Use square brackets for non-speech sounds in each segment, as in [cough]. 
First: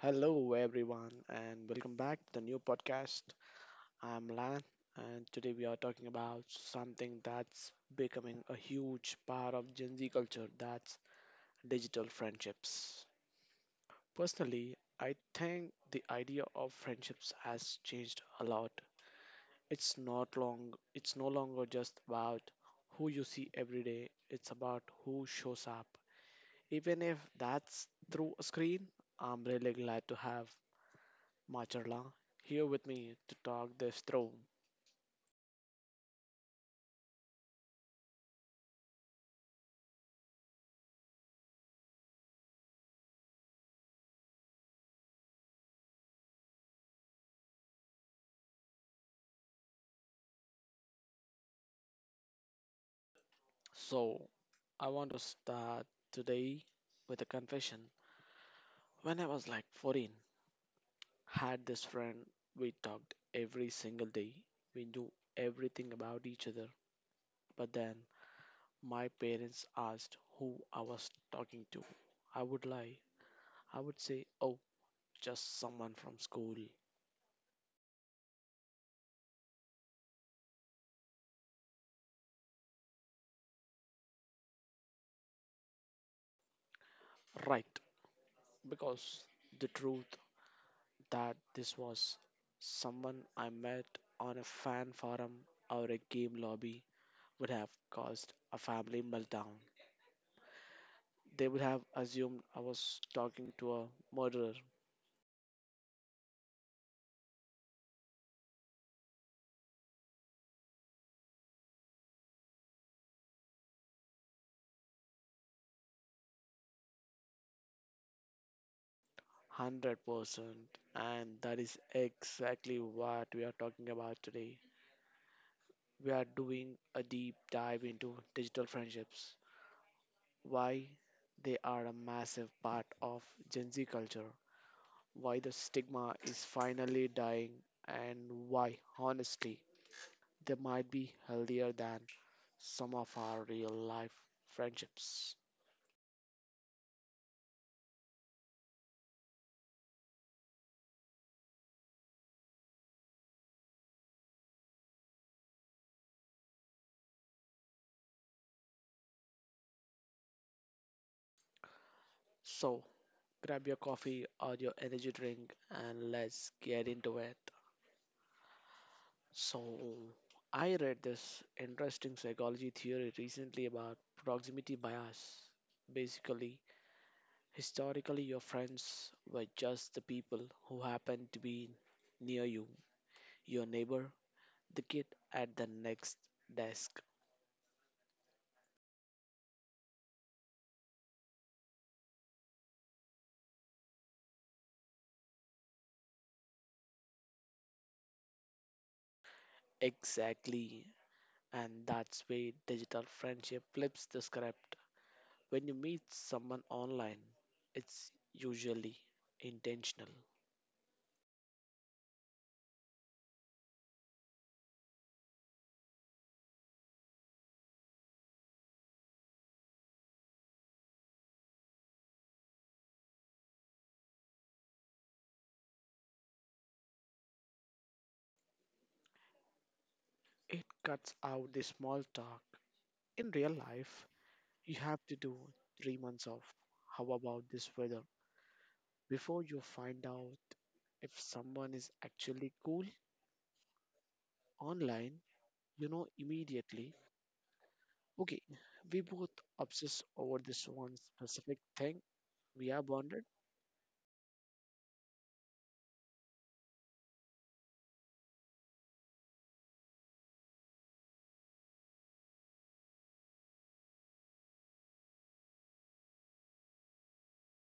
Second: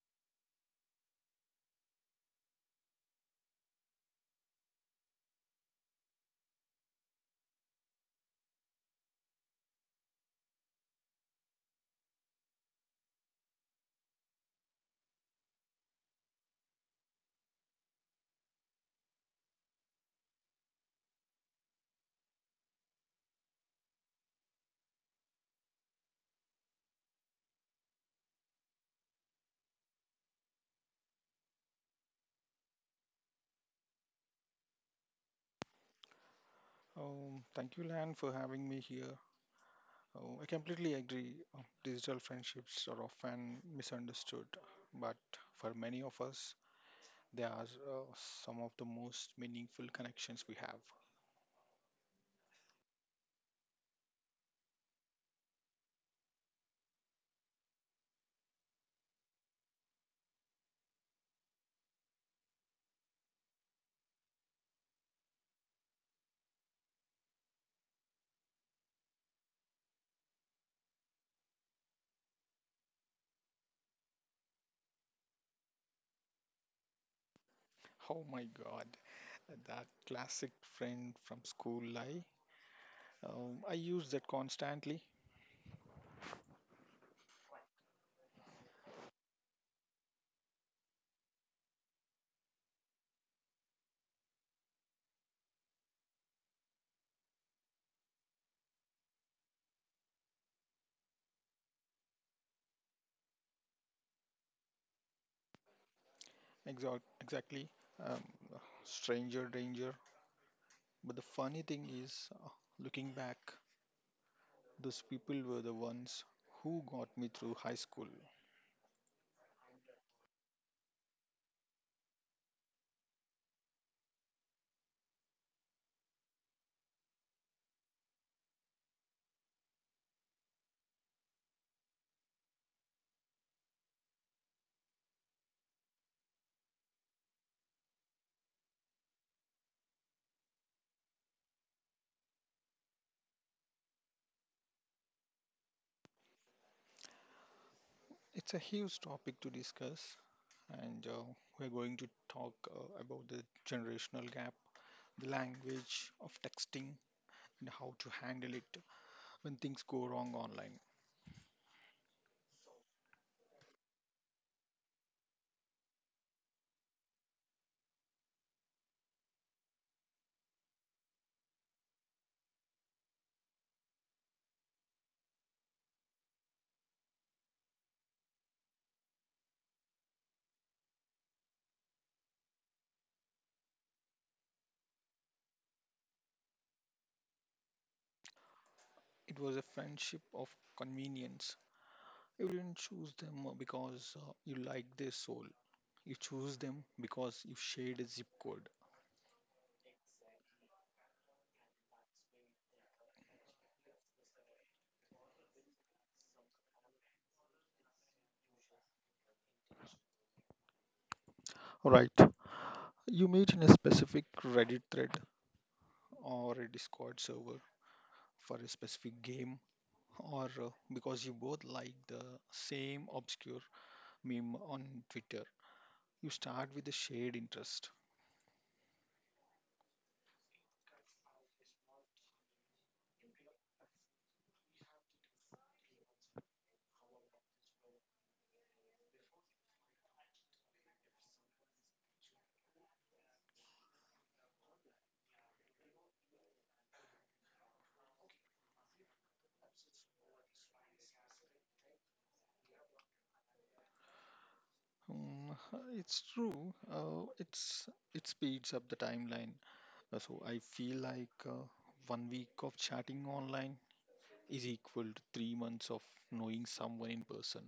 Hello, everyone, and welcome back to the new podcast. I'm Lan, and today we are talking about something that's becoming a huge part of Gen Z culture that's digital friendships. Personally, I think the idea of friendships has changed a lot. It's no longer just about who you see every day, it's about who shows up. Even if that's through a screen, I'm really glad to have Macharla here with me to talk this through. Thank you, Lan, for having me here. Oh, I completely agree. Digital friendships are often misunderstood, but for many of us, they are uh, some of the most meaningful connections we have. So, I want to start today with a confession. When I was like 14, had this friend, we talked every single day. We knew everything about each other. But then my parents asked who I was talking to. I would lie. I would say, "Oh, just someone from school." Oh my God, that classic friend from school lie. I use that constantly. Right, because the truth that this was someone I met on a fan forum or a game lobby would have caused a family meltdown. They would have assumed I was talking to a murderer. Exactly. Um, Stranger danger. But the funny thing is, looking back, those people were the ones who got me through high school. 100%, and that is exactly what we are talking about today. We are doing a deep dive into digital friendships, why they are a massive part of Gen Z culture, why the stigma is finally dying, and why, honestly, they might be healthier than some of our real life friendships. It's a huge topic to discuss, and we're going to talk about the generational gap, the language of texting, and how to handle it when things go wrong online. So, grab your coffee or your energy drink and let's get into it. So, I read this interesting psychology theory recently about proximity bias. Basically, historically, your friends were just the people who happened to be near you, your neighbor, the kid at the next desk. It was a friendship of convenience. You didn't choose them because you like their soul. You choose them because you shared a zip code. Exactly. And that's where digital friendship flips the script. When you meet someone online, it's usually intentional. Right. You meet in a specific Reddit thread or a Discord server for a specific game or because you both like the same obscure meme on Twitter. You start with a shared interest. It cuts out the small talk. In real life, you have to do 3 months of how about this weather before you find out if someone is actually cool online, you know immediately, okay, we both obsess over this one specific thing. We are bonded. Mm, [laughs] it's true. It's it speeds up the timeline. So I feel like 1 week of chatting online is equal to 3 months of knowing someone in person.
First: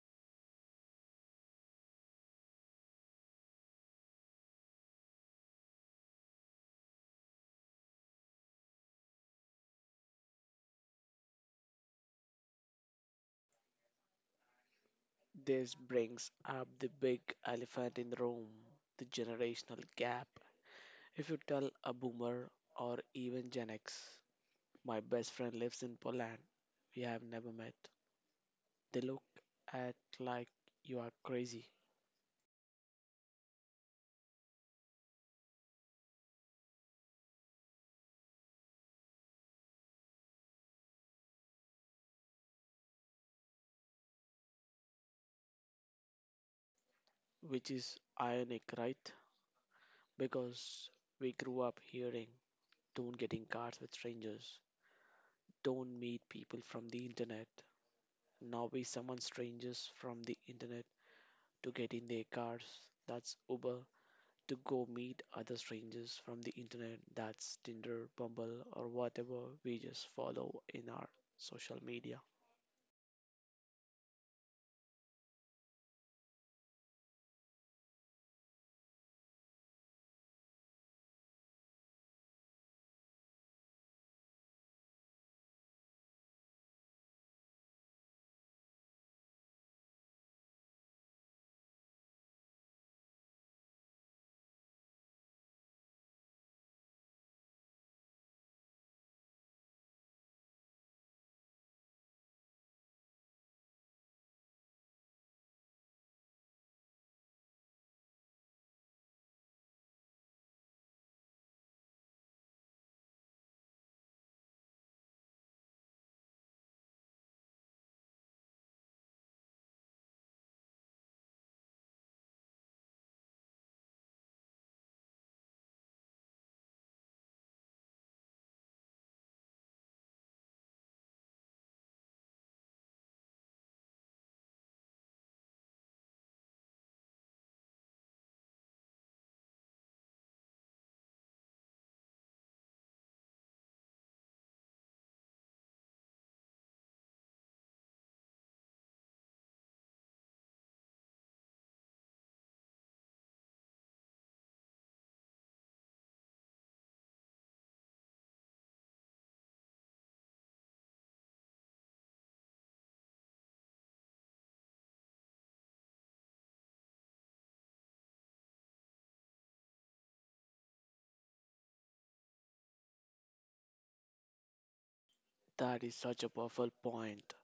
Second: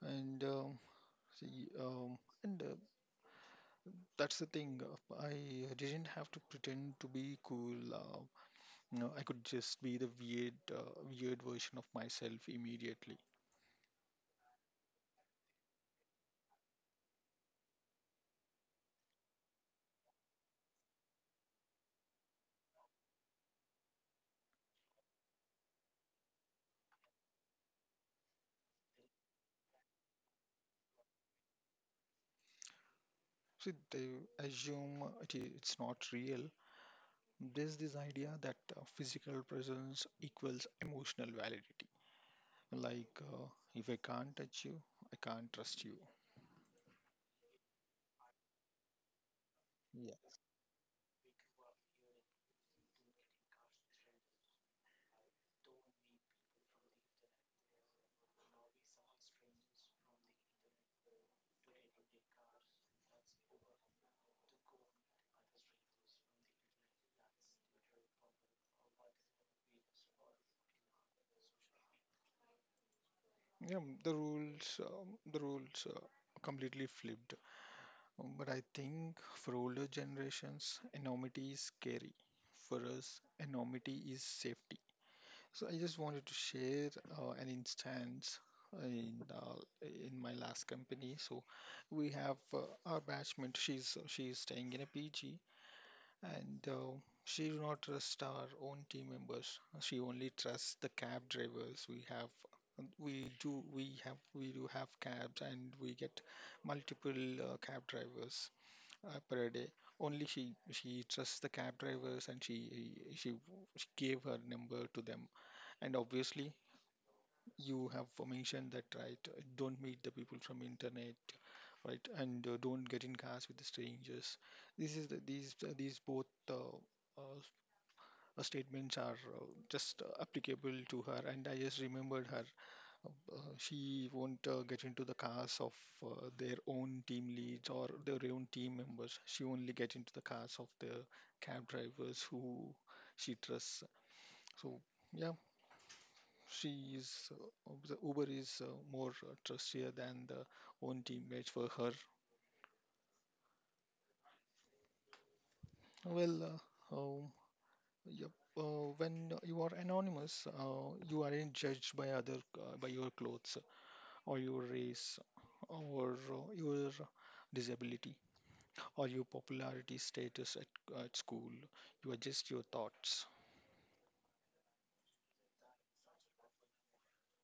And see, and That's the thing. I didn't have to pretend to be cool, no, I could just be the weird, weird version of myself immediately. This brings up the big elephant in the room, the generational gap. If you tell a boomer or even Gen X, my best friend lives in Poland, we have never met, they look at like you are crazy, See, they it's not real. There's this idea that physical presence equals emotional validity. Like, uh, if I can't touch you, I can't trust you. which is ironic, right? Yeah, Because we grew up hearing don't get in cars with strangers, don't meet people from the internet. Now we summon strangers from the internet to get in their cars. That's Uber, to go meet other strangers from the internet, that's Tinder, Bumble, or whatever we just follow in our social media. yeah. The rules, completely flipped. But I think for older generations, anonymity is scary. For us, anonymity is safety. So I just wanted to share an instance in my last company. So we have our batchmate. She's staying in a PG, and she do not trust our own team members. She only trusts the cab drivers we have. And we do have cabs, and we get multiple cab drivers per day. Only she trusts the cab drivers, and she gave her number to them and obviously, you have mentioned that, right? Don't meet the people from internet, right? And don't get in cars with the strangers. This is the, these both uh, statements are just applicable to her. And I just remembered her. She won't get into the cars of their own team leads or their own team members. She only get into the cars of the cab drivers who she trusts. So yeah, she is the Uber is more trustier than the own teammates for her. Well, uh, um, yep. When you are anonymous, you aren't judged by other by your clothes or your race or your disability or your popularity status at school. You are just your thoughts. That is such a powerful point.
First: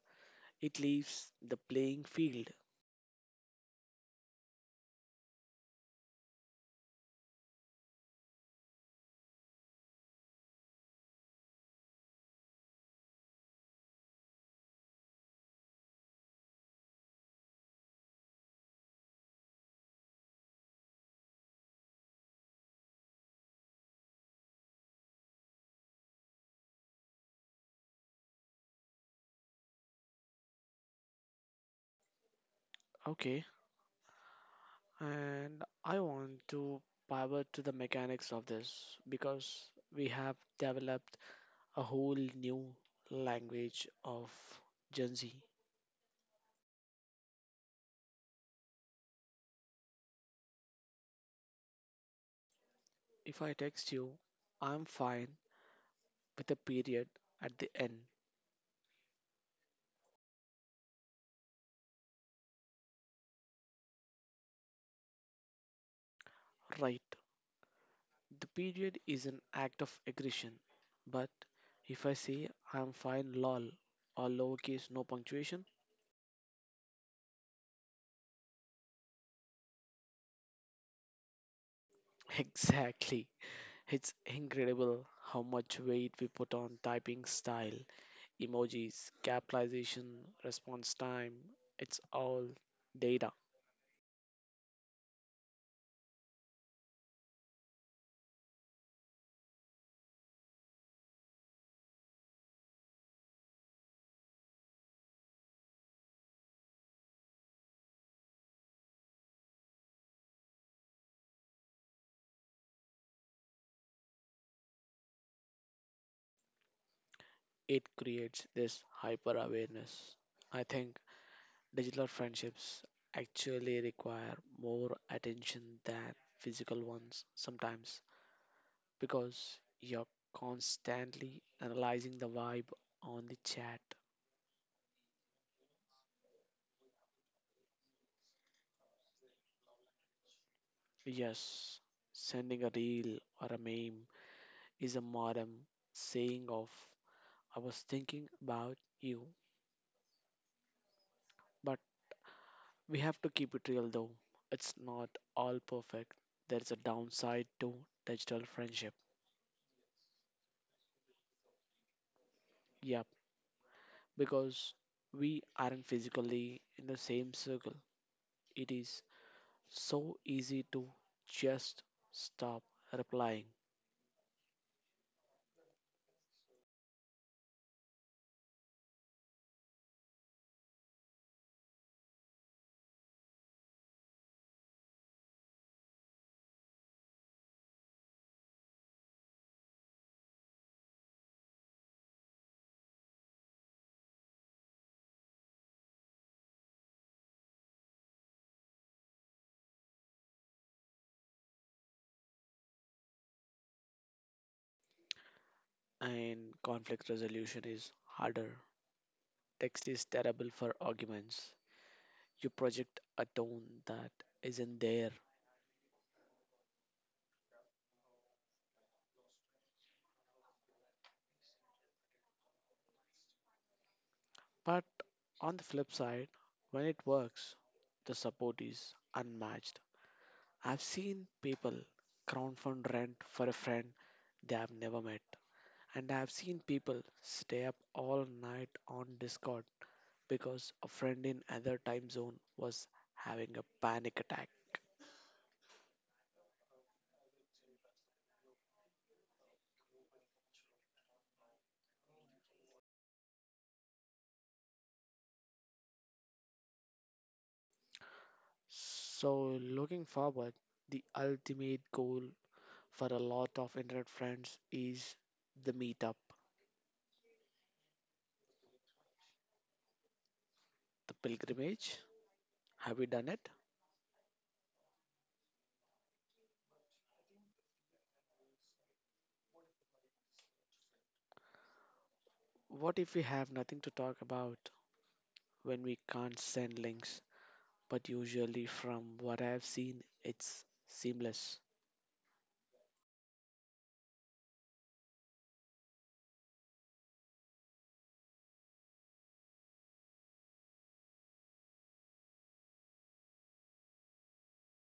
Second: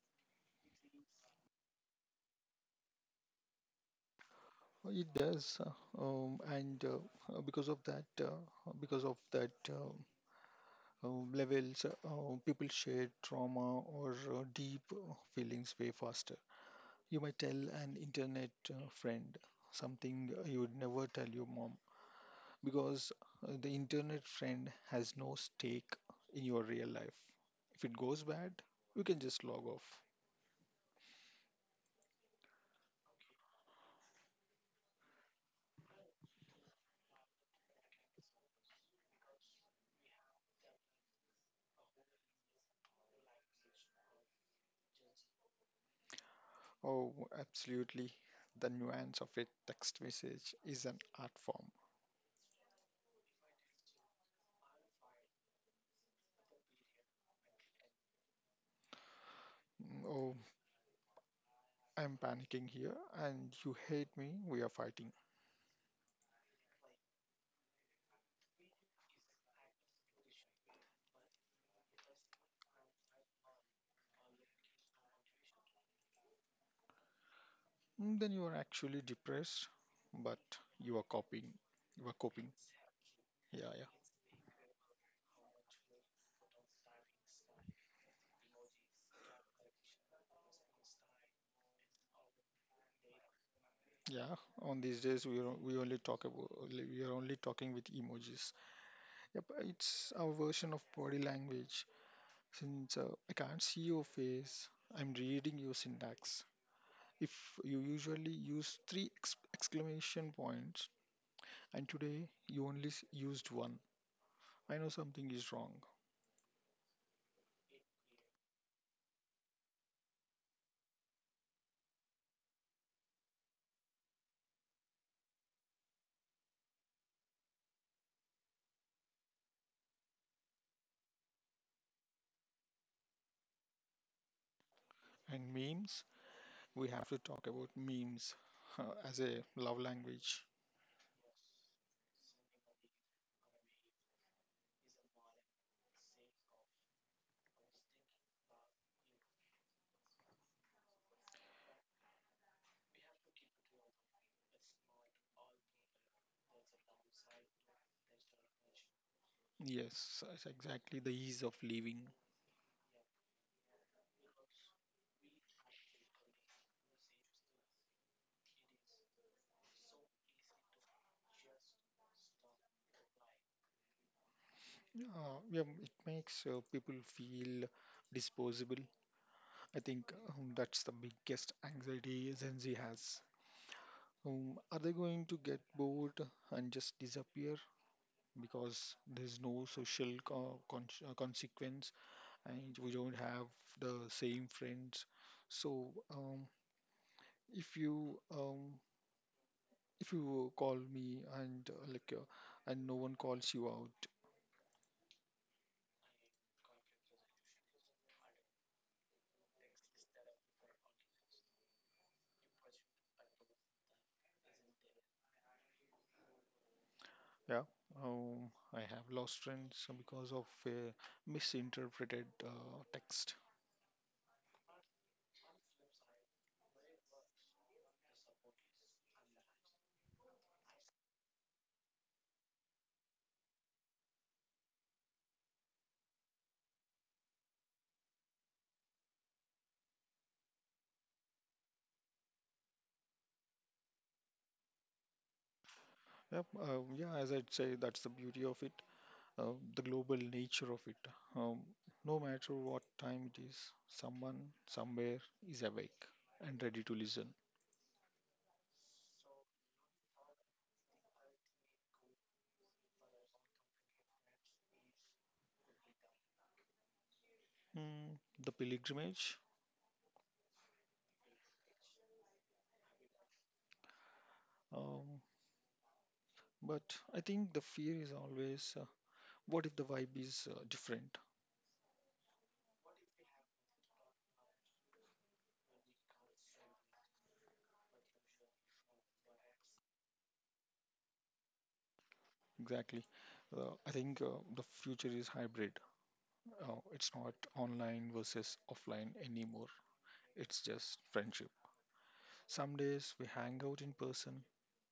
It leaves the playing field. It does, and because of that, because of that. People share trauma or deep feelings way faster. You might tell an internet friend something you would never tell your mom because the internet friend has no stake in your real life. If it goes bad, you can just log off. Okay, and I want to pivot to the mechanics of this because we have developed a whole new language of Gen Z. Oh, absolutely. The nuance of a text message is an art form. If I text you, I'm fine, with a period at the end, Oh, I'm panicking here and you hate me. We are fighting. right? The period is an act of aggression. But if I say I'm fine, lol, or lowercase, no punctuation, Then you are actually depressed, but you are coping. You are [laughs] coping. exactly. Yeah, yeah. It's incredible how much weight we put on typing style, emojis, capitalization, response time. It's all data. Yeah, on these days we are only talking with emojis. Yep, it's our version of body language. Since I can't see your face, I'm reading your syntax. If you usually use three ex exclamation points and today you only used one. I know something is wrong. It creates this hyper awareness. I think digital friendships actually require more attention than physical ones sometimes, because you're constantly analyzing the vibe on the chat. And memes, we have to talk about memes as a love language. Yes, sending a reel or a meme is a modern saying of I was thinking about you. But we have to keep it real though. It's not all perfect. There's a downside to digital friendship. Yes, that's exactly the ease of living. Yep, because we aren't physically in the same circle. It is so easy to just stop replying, Yeah, it makes people feel disposable. I think that's the biggest anxiety Gen Z has. Are they going to get bored and just disappear because there's no consequence? And we don't have the same friends. So if you um, if you call me and and no one calls you out, and conflict resolution is harder. Text is terrible for arguments. You project a tone that isn't there. yeah, I have lost friends because of a misinterpreted text. But on the flip side, when it works, the support is unmatched. I've seen people crowdfund rent for a friend they have never met. And I've seen people stay up all night on Discord because a friend in other time zone was having a panic attack. Yep, yeah, as I'd say, that's the beauty of it, the global nature of it. Um, no matter what time it is, someone somewhere is awake and ready to listen. So, looking forward, the ultimate goal for a lot of internet friends is the meetup, Mm, the pilgrimage. the pilgrimage. Have we done it? Um, But I think the fear is always what if the vibe is different? What if we have nothing to talk about when we can't send links? But usually, from what I've seen, it's seamless. Exactly. I think the future is hybrid. It's not online versus offline anymore. It's just friendship. Some days we hang out in person,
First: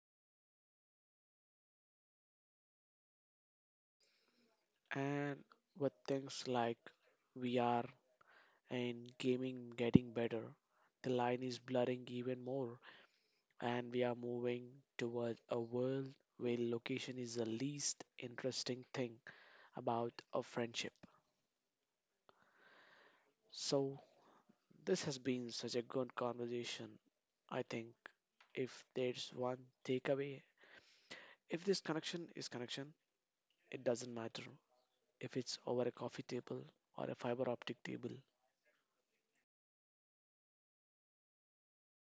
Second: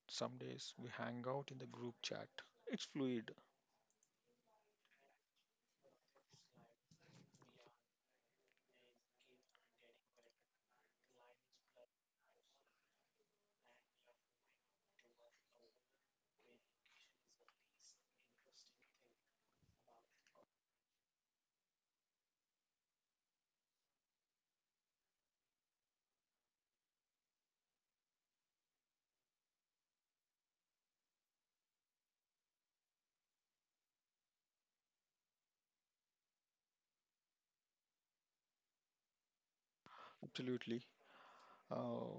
some days we hang out in the group chat. It's fluid, And with things like VR and gaming getting better, the line is blurring even more, and we are moving toward a world where location is the least interesting thing about a friendship. So, this has been such a good conversation. I think if there's one takeaway, if this connection is connection, it doesn't matter if it's over a coffee table or a fiber optic table. absolutely. Uh,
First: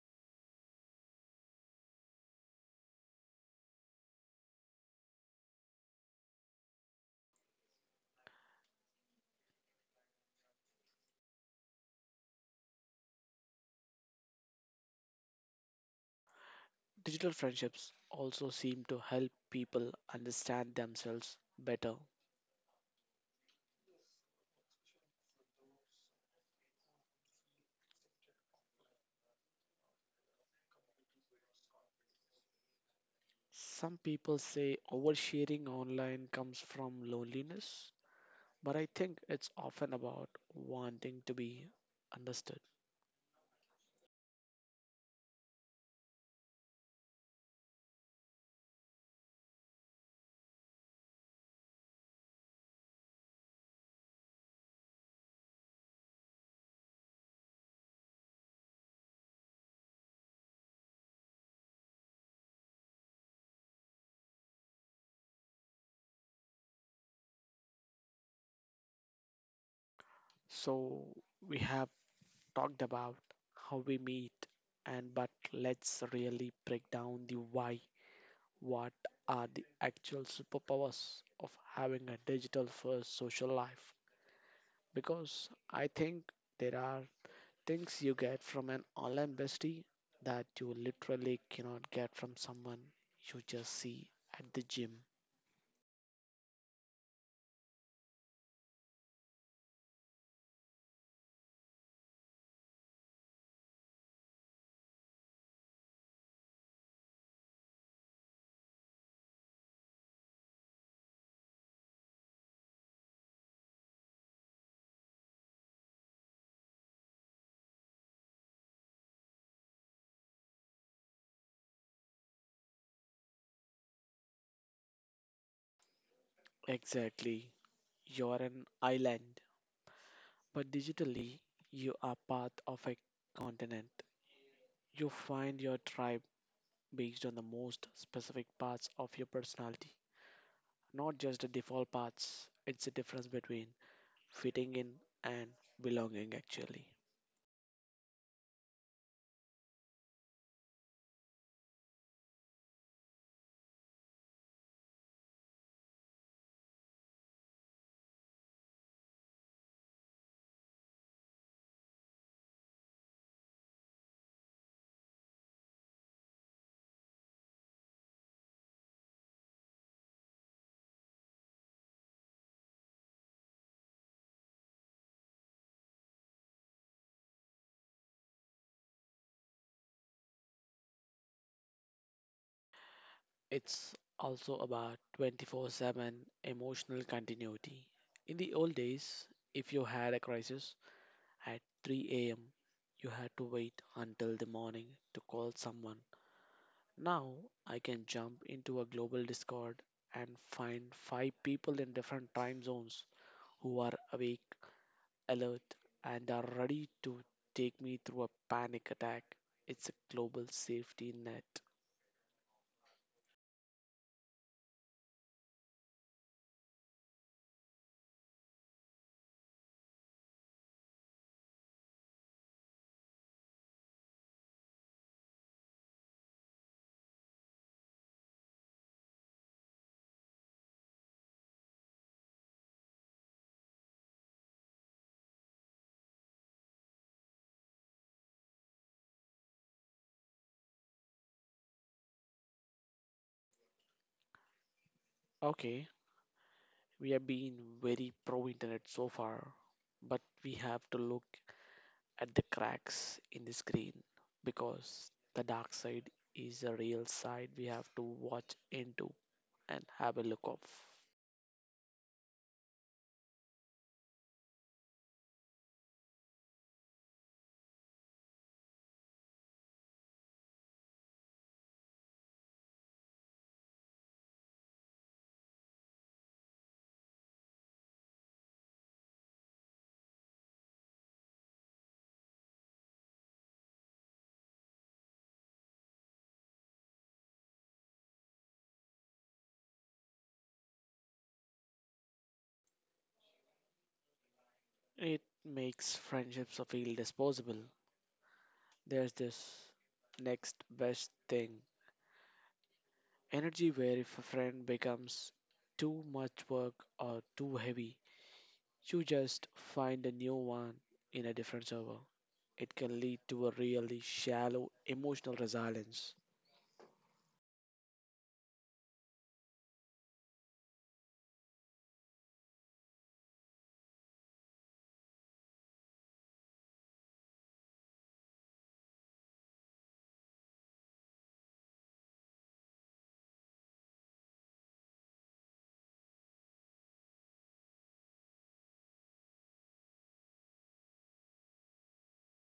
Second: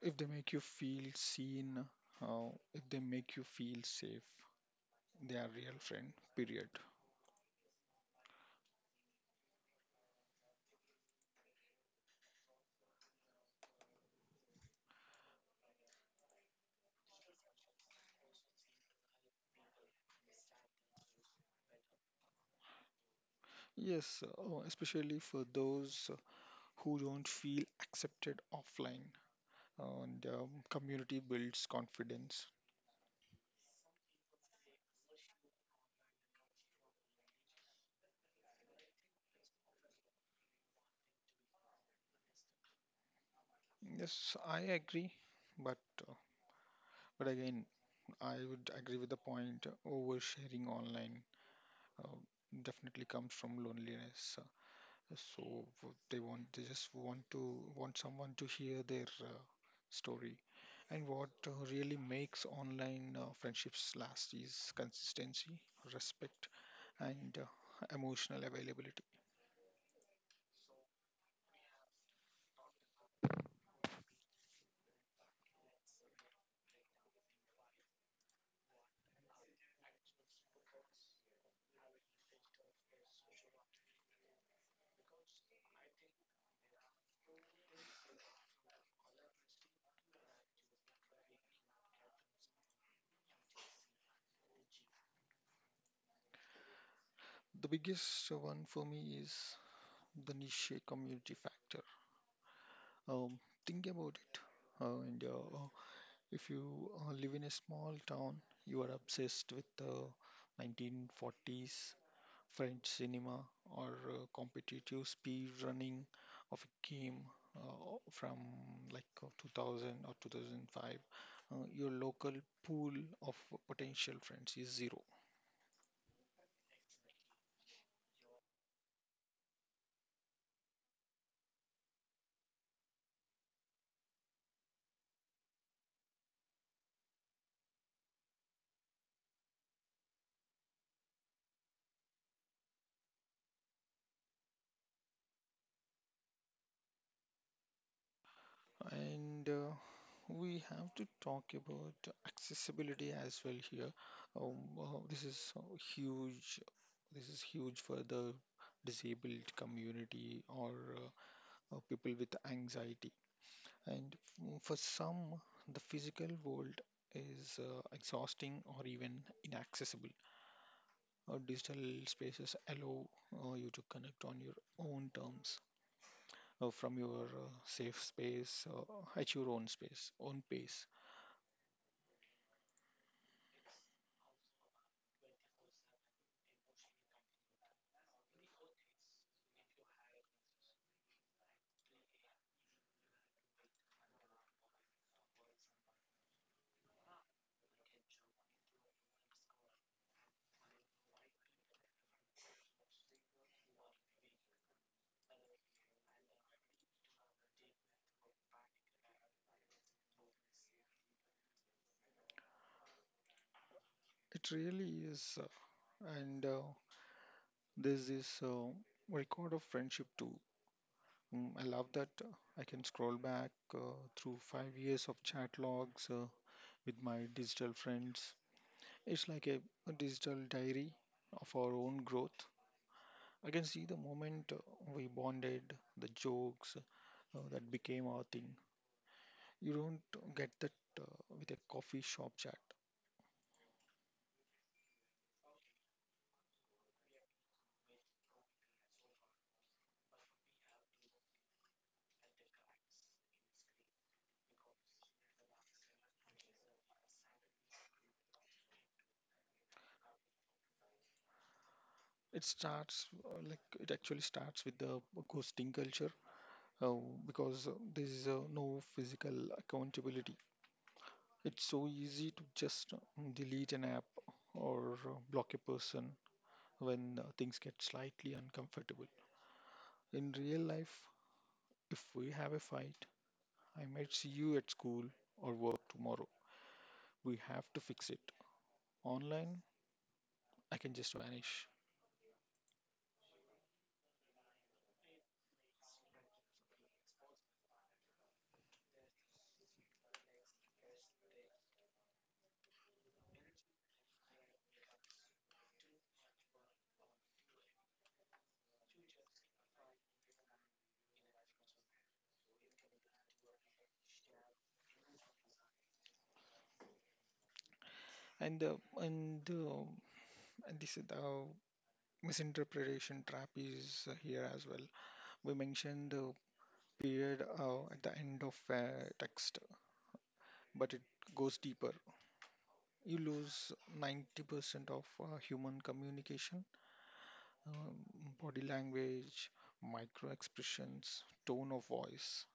if they make you feel seen, if they make you feel safe, they are real friend, period. Digital friendships also seem to help people understand themselves better. Yes, especially for those who don't feel accepted offline, and community builds confidence. Some people say oversharing online comes from loneliness, but I think it's often about wanting to be understood. Yes, I agree, but uh, but again I would agree with the point. Oversharing online uh, definitely comes from loneliness, so w- they want they just want to want someone to hear their story. And what really makes online friendships last is consistency, respect, and emotional availability. So we have talked about how we meet, and but let's really break down the why. What are the actual superpowers of having a digital first social life? Because I think there are things you get from an online bestie that you literally cannot get from someone you just see at the gym. The biggest one for me is the niche community factor. Um, think about it. And If you live in a small town, you are obsessed with the 1940s French cinema or competitive speed running of a game from like 2000 or 2005. Your local pool of potential friends is zero. Exactly. You're an island, but digitally, you are part of a continent. You find your tribe based on the most specific parts of your personality, not just the default parts. It's the difference between fitting in and belonging, actually. And we have to talk about accessibility as well here. This is huge. This is huge for the disabled community or uh, people with anxiety. And for some, the physical world is exhausting or even inaccessible. Digital spaces allow you to connect on your own terms from your safe space, at your own space, own pace. It's also about 24/7 emotional continuity. In the old days, if you had a crisis at 3 a.m., you had to wait until the morning to call someone. Now I can jump into a global Discord and find five people in different time zones who are awake, alert, and are ready to take me through a panic attack. It's a global safety net. It really is. And There's this record of friendship too. I love that I can scroll back through 5 years of chat logs with my digital friends. It's like a digital diary of our own growth. I can see the moment we bonded, the jokes that became our thing. You don't get that uh, with a coffee shop chat. Okay, we have been very pro internet so far, but we have to look at the cracks in the screen because the dark side is a real side we have to watch into and have a look of. It starts it actually starts with the ghosting culture uh, because there is no physical accountability. It's so easy to just delete an app or block a person when things get slightly uncomfortable. In real life, if we have a fight, I might see you at school or work tomorrow. We have to fix it. Online, I can just vanish. It makes friendships feel disposable. There's this next best thing energy where if a friend becomes too much work or too heavy, you just find a new one in a different server. It can lead to a really shallow emotional resilience. And uh, and uh, and this is the misinterpretation trap is here as well. We mentioned period at the end of a text, but it goes deeper. You lose 90% of human communication, um, body language, micro expressions, tone of voice.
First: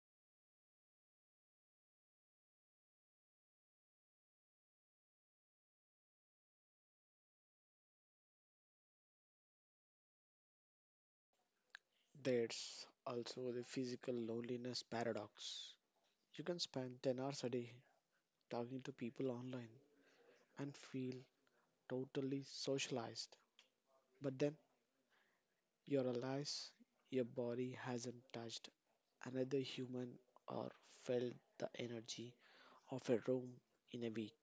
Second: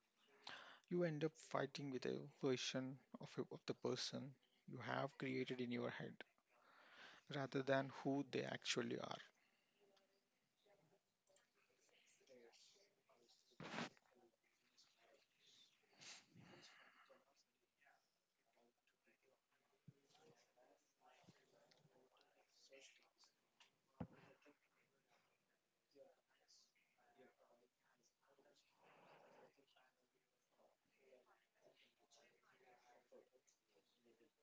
You end up fighting with a version of, of the person you have created in your head rather than who they actually are. There's also the physical loneliness paradox. You can spend 10 hours a day talking to people online and feel totally socialized, but then you realize your body hasn't touched another human or felt the energy of a room in a week.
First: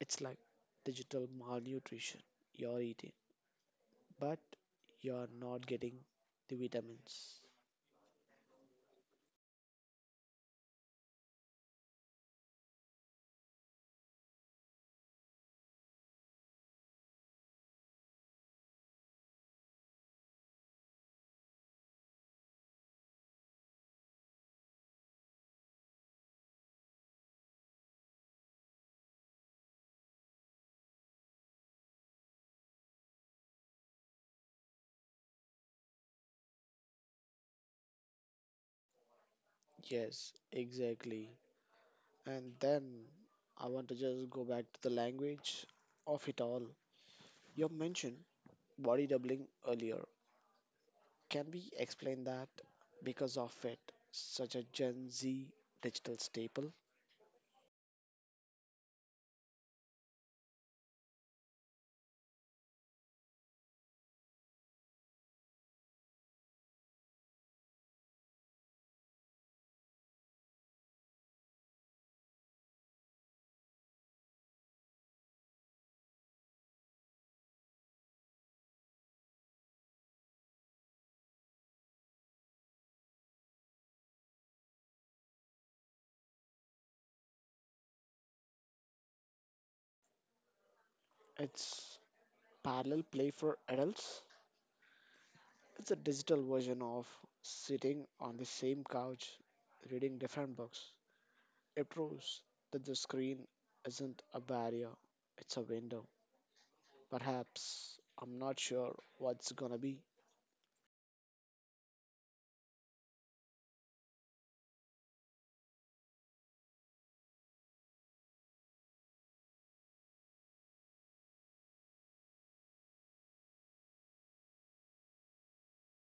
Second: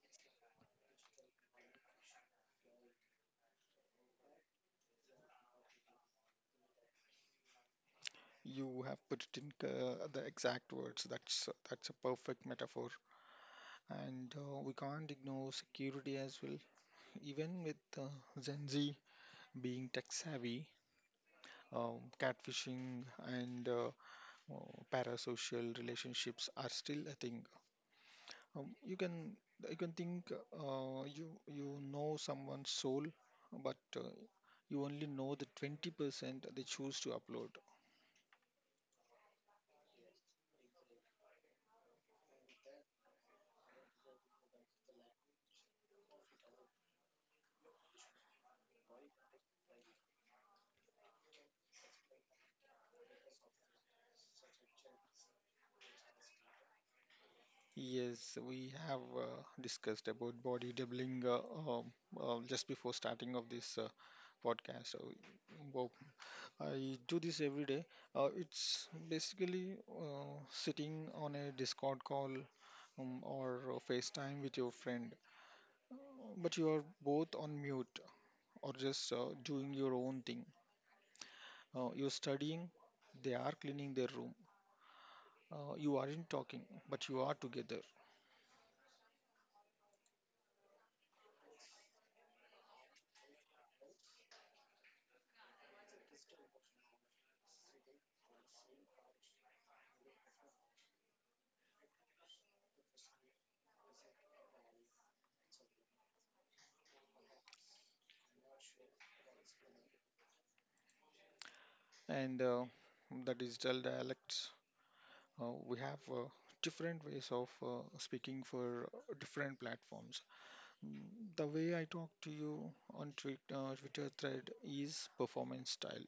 It's like digital malnutrition. You're eating, but you're not getting the vitamins. You have put it in the exact words. That's a perfect metaphor, and we can't ignore security as well. Even with Gen Z being tech savvy, catfishing and parasocial relationships are still a thing. You can think you you know someone's soul, but you only know the 20% they choose to upload. Yes, exactly. And then I want to just go back to the language of it all. You mentioned body doubling earlier. Can we explain that? Because of it, such a Gen Z digital staple. Yes, we have discussed about body doubling um, just before starting of this podcast. So, wow, I do this every day. It's basically sitting on a Discord call or a FaceTime with your friend, uh, but you are both on mute or just doing your own thing. You're studying, they are cleaning their room. You aren't talking, but you are together. It's parallel play for adults. It's a digital version of sitting on the same couch, reading different books. It proves that the screen isn't a barrier, it's a window. Perhaps, I'm not sure what's gonna be. And the digital dialects, we have different ways of speaking for different platforms. The way I talk to you on Twitter thread is performance style,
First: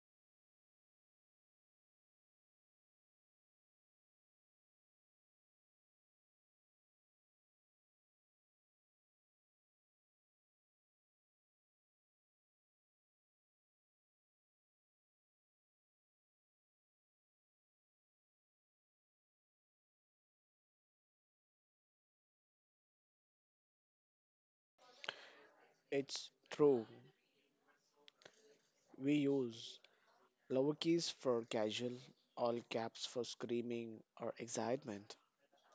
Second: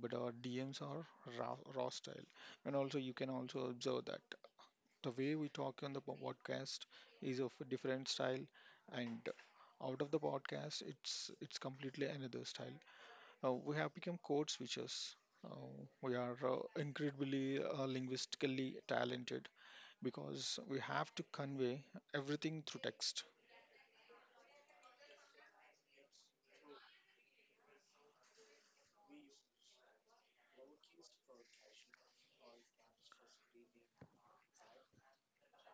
but our DMs are raw, raw style. And also, you can also observe that the way we talk on the podcast is of a different style, and out of the podcast, it's completely another style. We have become code switchers. Uh, we are incredibly linguistically talented because we have to convey everything through text. It's true, we use lowercase for casual, all caps for screaming or excitement,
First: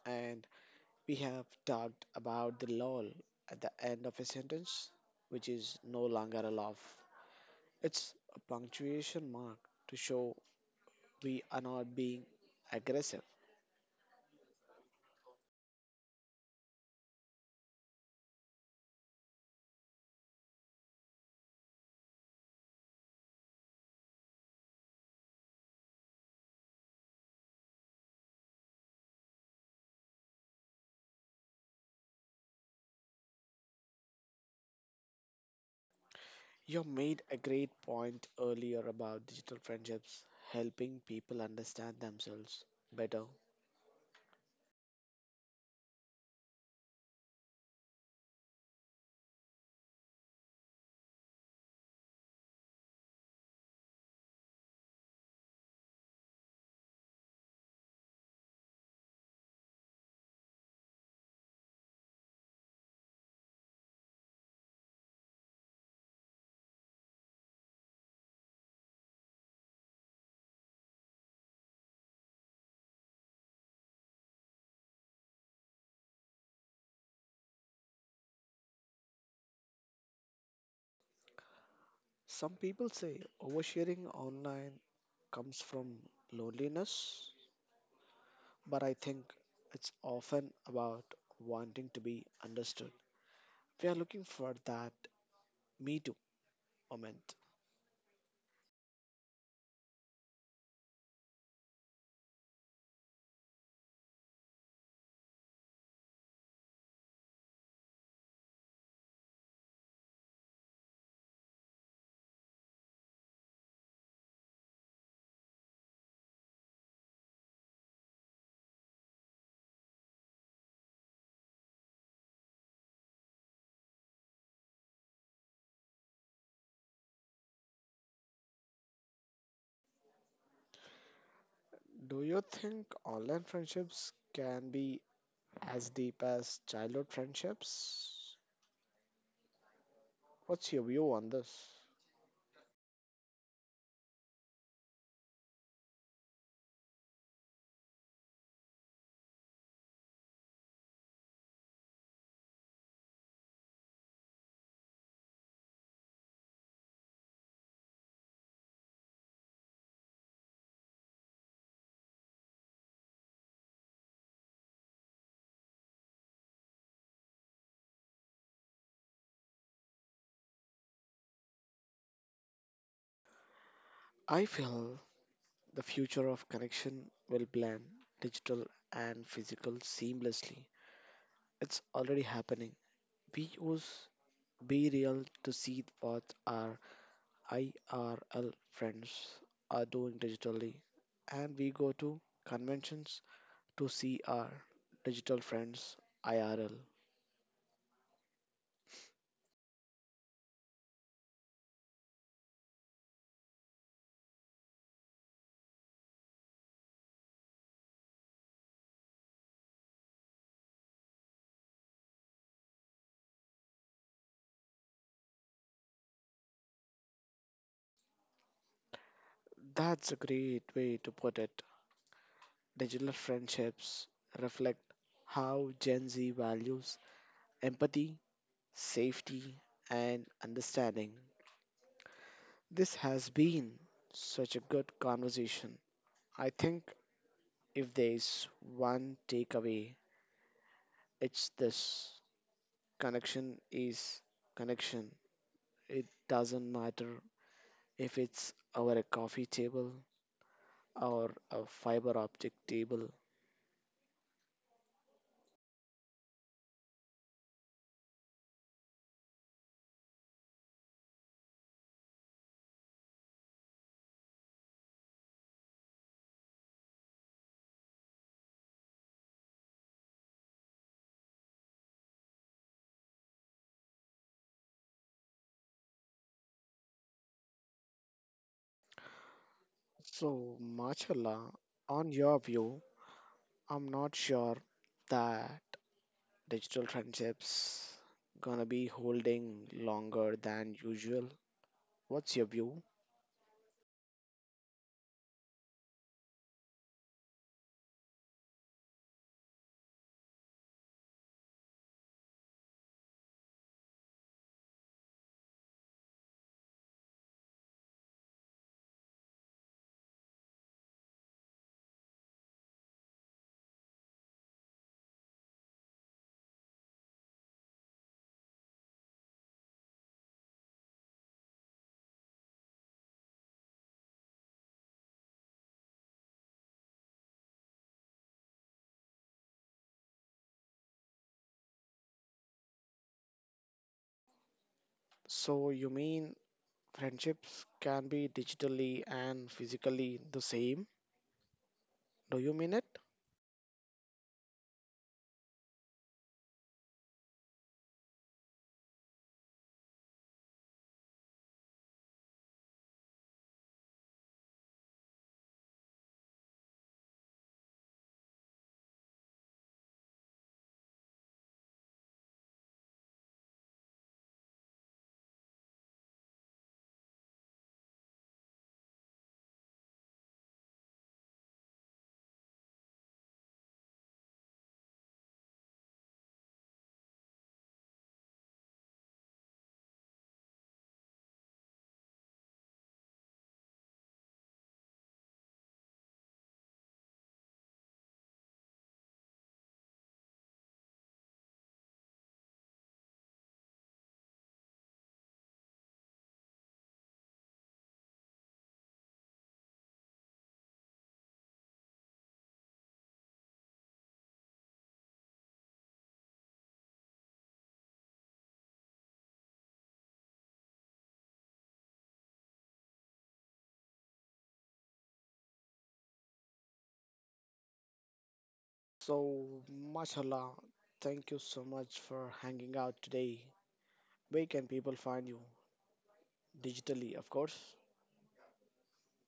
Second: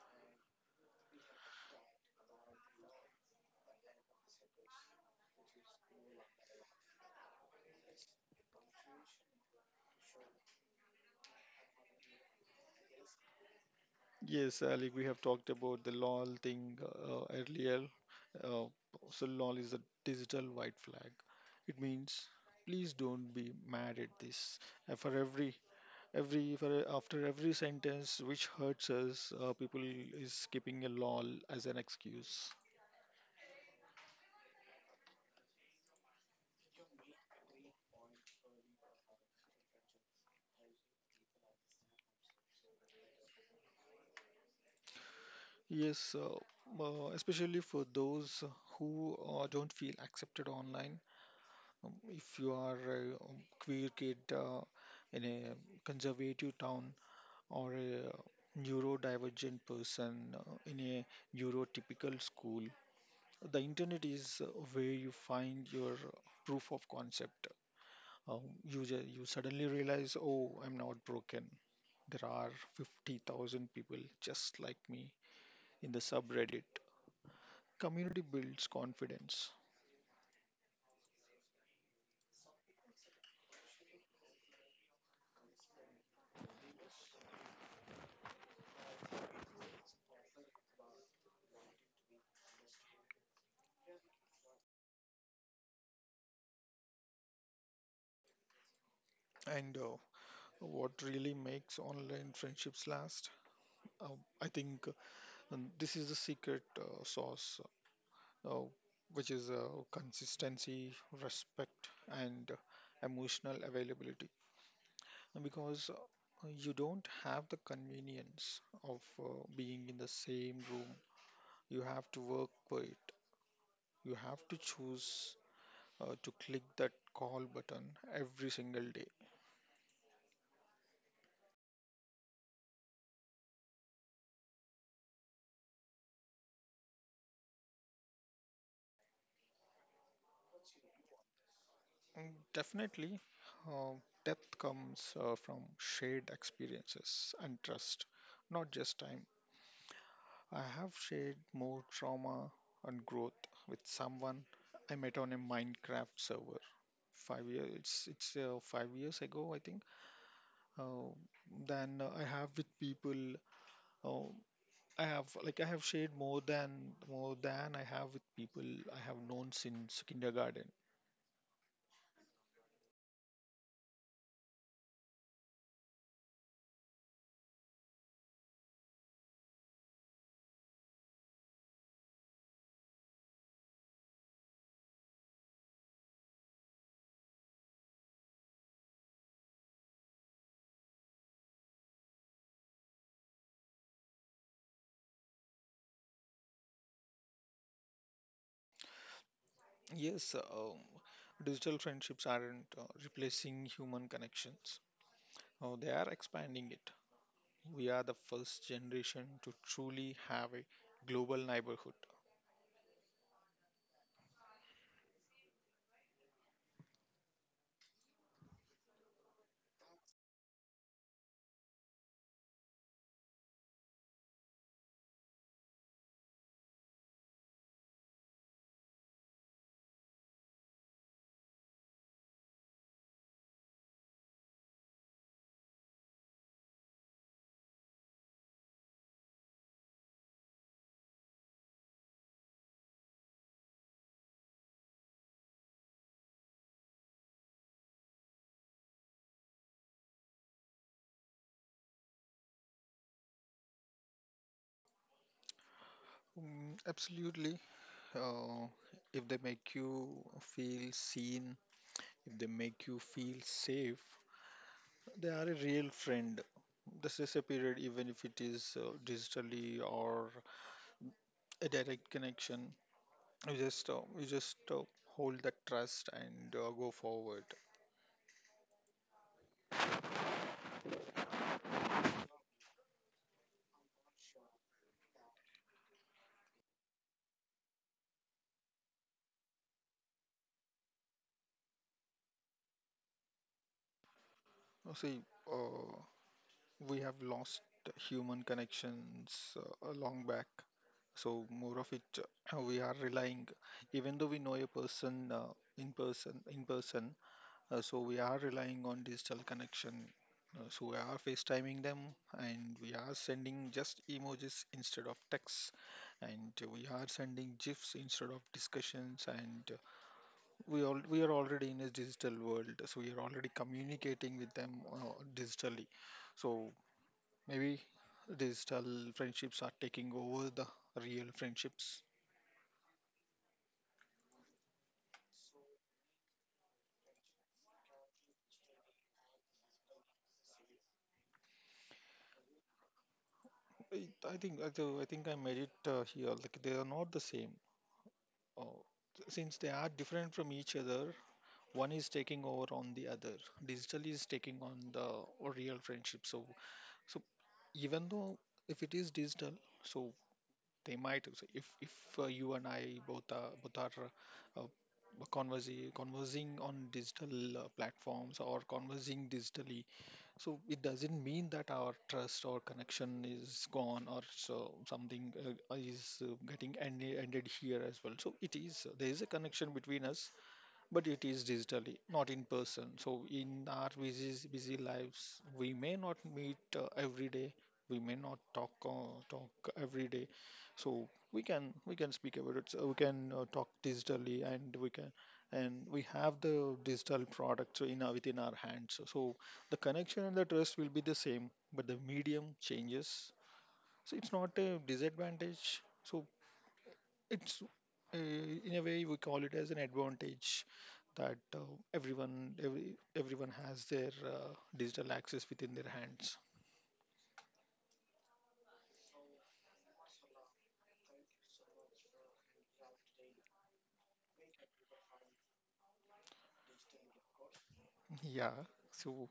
and we have talked about the lol at the end of a sentence, which is no longer a laugh. It's a punctuation mark to show we are not being aggressive. Yes, Ali, we have talked about the LOL thing earlier. Uh, so LOL is a digital white flag. It means please don't be mad at this. For every for after every sentence which hurts us, people is skipping a LOL as an excuse. You made a great point earlier about digital friendships helping people understand themselves better. Yes, especially for those who don't feel accepted online. If you are a queer kid in a conservative town or a neurodivergent person in a neurotypical school. The internet is where you find your proof of concept. You suddenly realize, oh, I'm not broken. There are 50,000 people just like me in the subreddit. Community builds confidence. Some people say oversharing online comes from loneliness, but I think it's often about wanting to be understood. We are looking for that me too moment. And What really makes online friendships last? I think this is the secret sauce uh, which is consistency, respect, and emotional availability. Because you don't have the convenience of being in the same room, you have to work for it. You have to choose to click that call button every single day. Do you think online friendships can be as deep as childhood friendships? What's your view on this? Mm, definitely, uh, depth comes from shared experiences and trust, not just time. I have shared more trauma and growth with someone I met on a Minecraft server. 5 years, it's 5 years ago, I think. Uh, than I have with people. Uh, I have shared more than I have with people I have known since kindergarten. I feel the future of connection will blend digital and physical seamlessly. It's already happening. We use Be Real to see what our IRL friends are doing digitally, and we go to conventions to see our digital friends IRL. Yes, digital friendships aren't replacing human connections. They are expanding it. We are the first generation to truly have a global neighborhood. That's a great way to put it. Digital friendships reflect how Gen Z values empathy, safety, and understanding. This has been such a good conversation. I think if there is one takeaway, it's this, connection is connection. It doesn't matter if it's over a coffee table or a fiber optic table. Mm, absolutely. Uh, if they make you feel seen, if they make you feel safe, they are a real friend. This is a period, even if it is digitally or a direct connection, you just hold that trust and go forward. So, Machala, on your view, I'm not sure that digital friendships gonna be holding longer than usual. What's your view? See, uh, we have lost human connections a long back. So more of it, we are relying, even though we know a person in person, so we are relying on digital connection. So we are FaceTiming them, and we are sending just emojis instead of texts, and we are sending GIFs instead of discussions, and we are already in a digital world, so we are already communicating with them digitally. So maybe digital friendships are taking over the real friendships. So you mean friendships can be digitally and physically the same. Do you mean it? I, I think I made it here. Like they are not the same. Uh, since they are different from each other, one is taking over on the other. Digital is taking on the real friendship. So even though if it is digital, so they might so if you and I both are conversing on digital platforms or conversing digitally. So it doesn't mean that our trust or connection is gone or so something is getting ended here as well. So it is there is a connection between us, but it is digitally, not in person. So in our busy lives, we may not meet every day. We may not talk every day. So we can speak about it. So we can talk digitally, and we can and we have the digital product so in our, within our hands. So the connection and the trust will be the same, but the medium changes. So it's not a disadvantage. So it's in a way we call it as an advantage that everyone has their digital access within their hands. So, mashallah, thank you so much for hanging out today. Where can people find you? Digitally, of course. Yeah, so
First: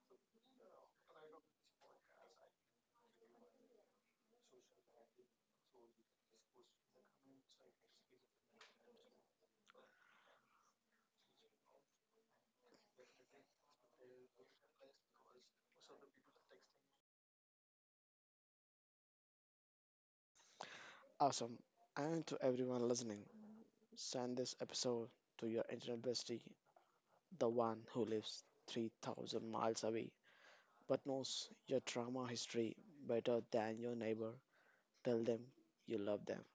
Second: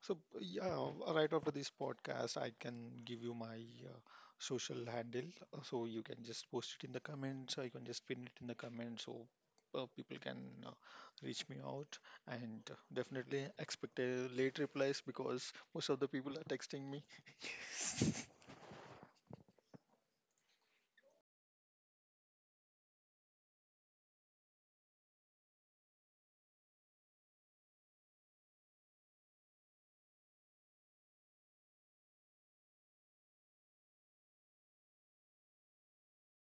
so yeah right after this podcast, I can give you my social handle, so you can just post it in the comments. I can just pin it in the comments, so people can uh, reach me out, and definitely expect a late replies because most of the people are texting me. Awesome. And to everyone listening, send this episode to your internet bestie, the one who lives 3,000 miles away but knows your trauma history better than your neighbor. Tell them you love them.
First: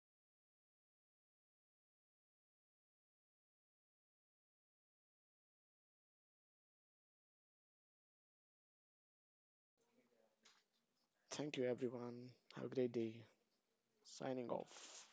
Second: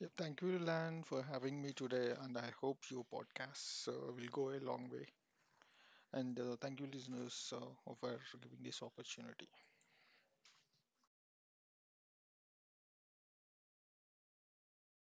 Yeah, thank you, Lan, for having me today, and I hope your podcast will go a long way. And thank you, listeners, for giving this opportunity. Thank you, everyone. Have a great day. Signing off.